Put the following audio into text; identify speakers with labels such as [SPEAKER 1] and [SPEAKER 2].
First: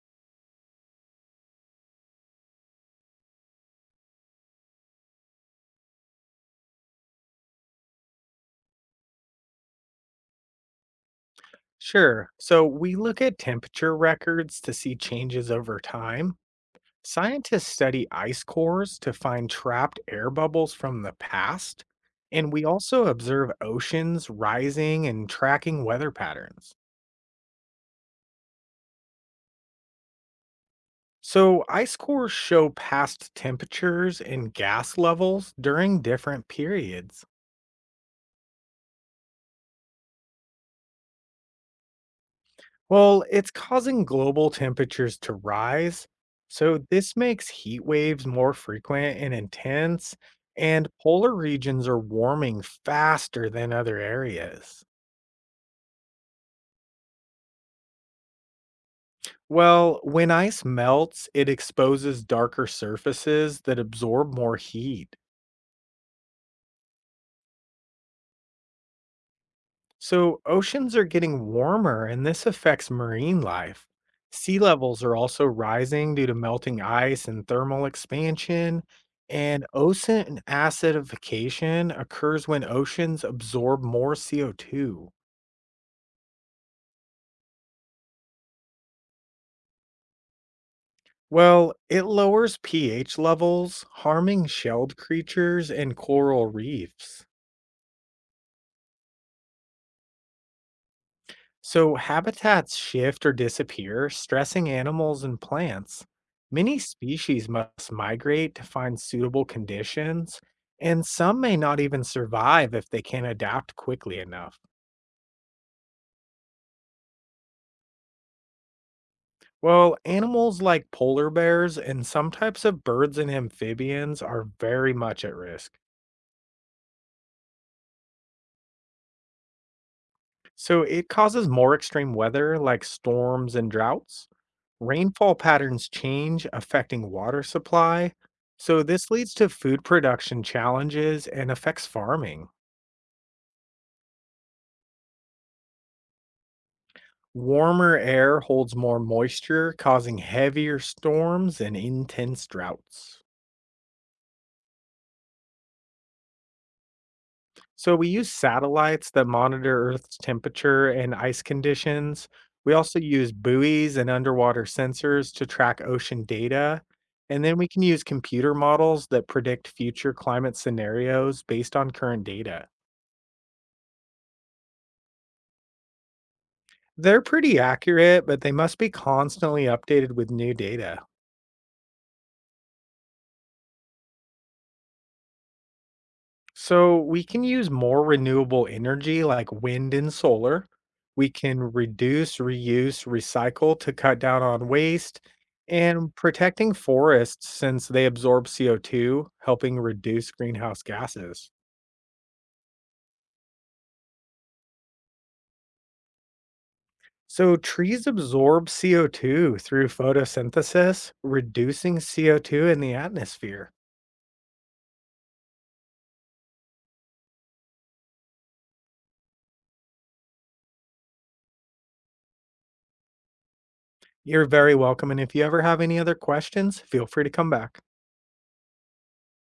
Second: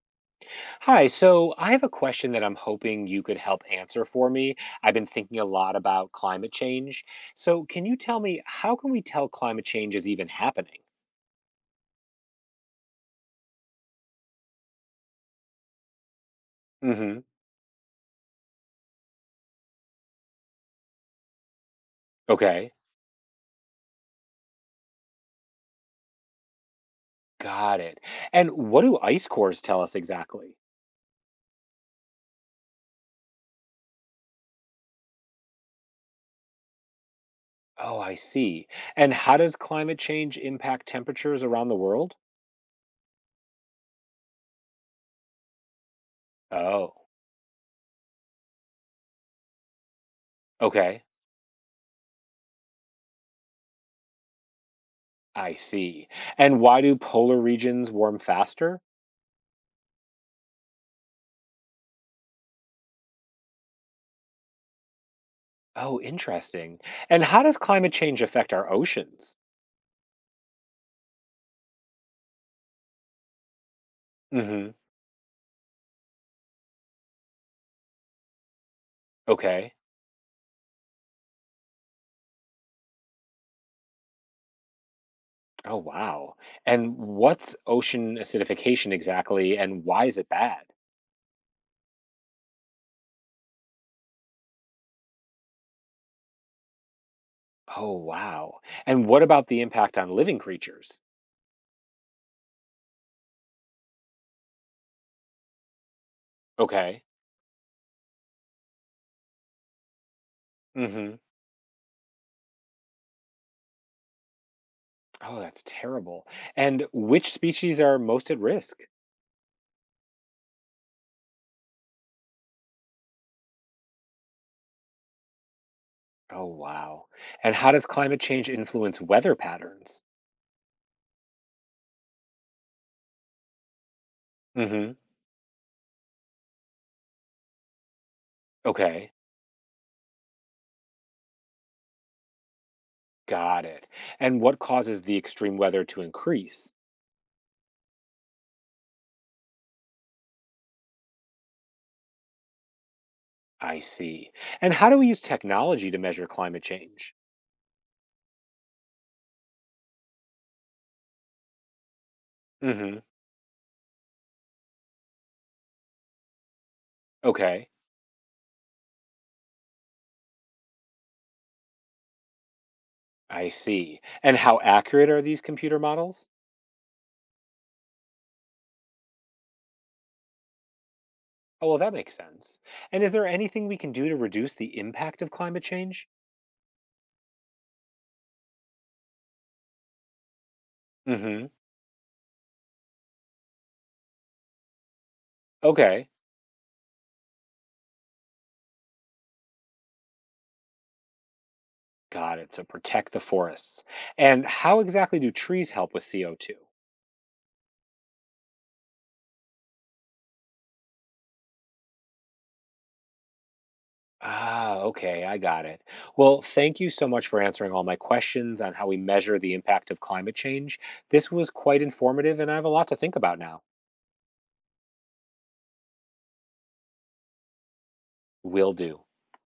[SPEAKER 1] Hi, so I have a question that I'm hoping you could help answer for me. I've been thinking a lot about climate change. So, can you tell me how can we tell climate change is even happening?
[SPEAKER 2] Sure. So we look at temperature records to see changes over time.
[SPEAKER 1] Mhm.
[SPEAKER 2] Scientists study ice cores to find trapped air bubbles from the past. And we
[SPEAKER 1] Okay.
[SPEAKER 2] also observe oceans rising and tracking weather patterns.
[SPEAKER 1] Got it. And what do ice cores tell us exactly?
[SPEAKER 2] So ice cores show past temperatures and gas levels during different periods.
[SPEAKER 1] Oh, I see. And how does climate change impact temperatures around the world?
[SPEAKER 2] Well, it's causing global temperatures to rise. So,
[SPEAKER 1] Oh.
[SPEAKER 2] this makes heat waves more frequent and intense, and
[SPEAKER 1] Okay.
[SPEAKER 2] polar regions are warming faster than other areas.
[SPEAKER 1] I see. And why do polar regions warm faster?
[SPEAKER 2] Well, when ice melts, it exposes darker surfaces that absorb more heat.
[SPEAKER 1] Oh, interesting. And how does climate change affect our oceans?
[SPEAKER 2] So, oceans are getting warmer, and this affects marine life. Sea
[SPEAKER 1] Mhm.
[SPEAKER 2] levels are also rising due to melting ice and thermal expansion. And
[SPEAKER 1] Okay.
[SPEAKER 2] ocean acidification occurs when oceans absorb more CO2.
[SPEAKER 1] Oh, wow. And what's ocean acidification exactly, and why is it bad?
[SPEAKER 2] Well, it lowers pH levels, harming shelled creatures and coral reefs.
[SPEAKER 1] Oh, wow. And what about the impact on living creatures?
[SPEAKER 2] So habitats shift or disappear, stressing animals and plants. Many
[SPEAKER 1] Okay.
[SPEAKER 2] species must migrate to find suitable conditions, and
[SPEAKER 1] Mm-hmm.
[SPEAKER 2] some may not even survive if they can't adapt quickly enough.
[SPEAKER 1] Oh, that's terrible. And which species are most at risk?
[SPEAKER 2] Well, animals like polar bears and some types of birds and amphibians are very much at risk.
[SPEAKER 1] Oh, wow. And how does climate change influence weather patterns?
[SPEAKER 2] So it causes more extreme weather like storms and droughts.
[SPEAKER 1] Mm-hmm.
[SPEAKER 2] Rainfall patterns change, affecting water supply. So this
[SPEAKER 1] Okay.
[SPEAKER 2] leads to food production challenges and affects farming.
[SPEAKER 1] Got it. And what causes the extreme weather to increase?
[SPEAKER 2] Warmer air holds more moisture, causing heavier storms and intense droughts.
[SPEAKER 1] I see. And how do we use technology to measure climate change?
[SPEAKER 2] So we use satellites that monitor Earth's temperature and ice conditions. We also
[SPEAKER 1] Mm-hmm.
[SPEAKER 2] use buoys and underwater sensors to track ocean data. And then we
[SPEAKER 1] Okay.
[SPEAKER 2] can use computer models that predict future climate scenarios based on current data.
[SPEAKER 1] I see. And how accurate are these computer models?
[SPEAKER 2] They're pretty accurate, but they must be constantly updated with new data.
[SPEAKER 1] Oh, well, that makes sense. And is there anything we can do to reduce the impact of climate change?
[SPEAKER 2] So we can use more renewable energy like wind and solar. We
[SPEAKER 1] Mm-hmm.
[SPEAKER 2] can reduce, reuse, recycle to cut down on waste
[SPEAKER 1] Okay.
[SPEAKER 2] and protecting forests since they absorb CO2, helping reduce greenhouse gases.
[SPEAKER 1] Got it. So protect the forests. And how exactly do trees help with CO2?
[SPEAKER 2] So trees absorb CO2 through photosynthesis, reducing CO2 in the atmosphere.
[SPEAKER 1] Ah, okay. I got it. Well, thank you so much for answering all my questions on how we measure the impact of climate change. This was quite informative, and I have a lot to think about now.
[SPEAKER 2] You're very welcome. And if you ever have any other questions, feel free to come back.
[SPEAKER 1] Will do.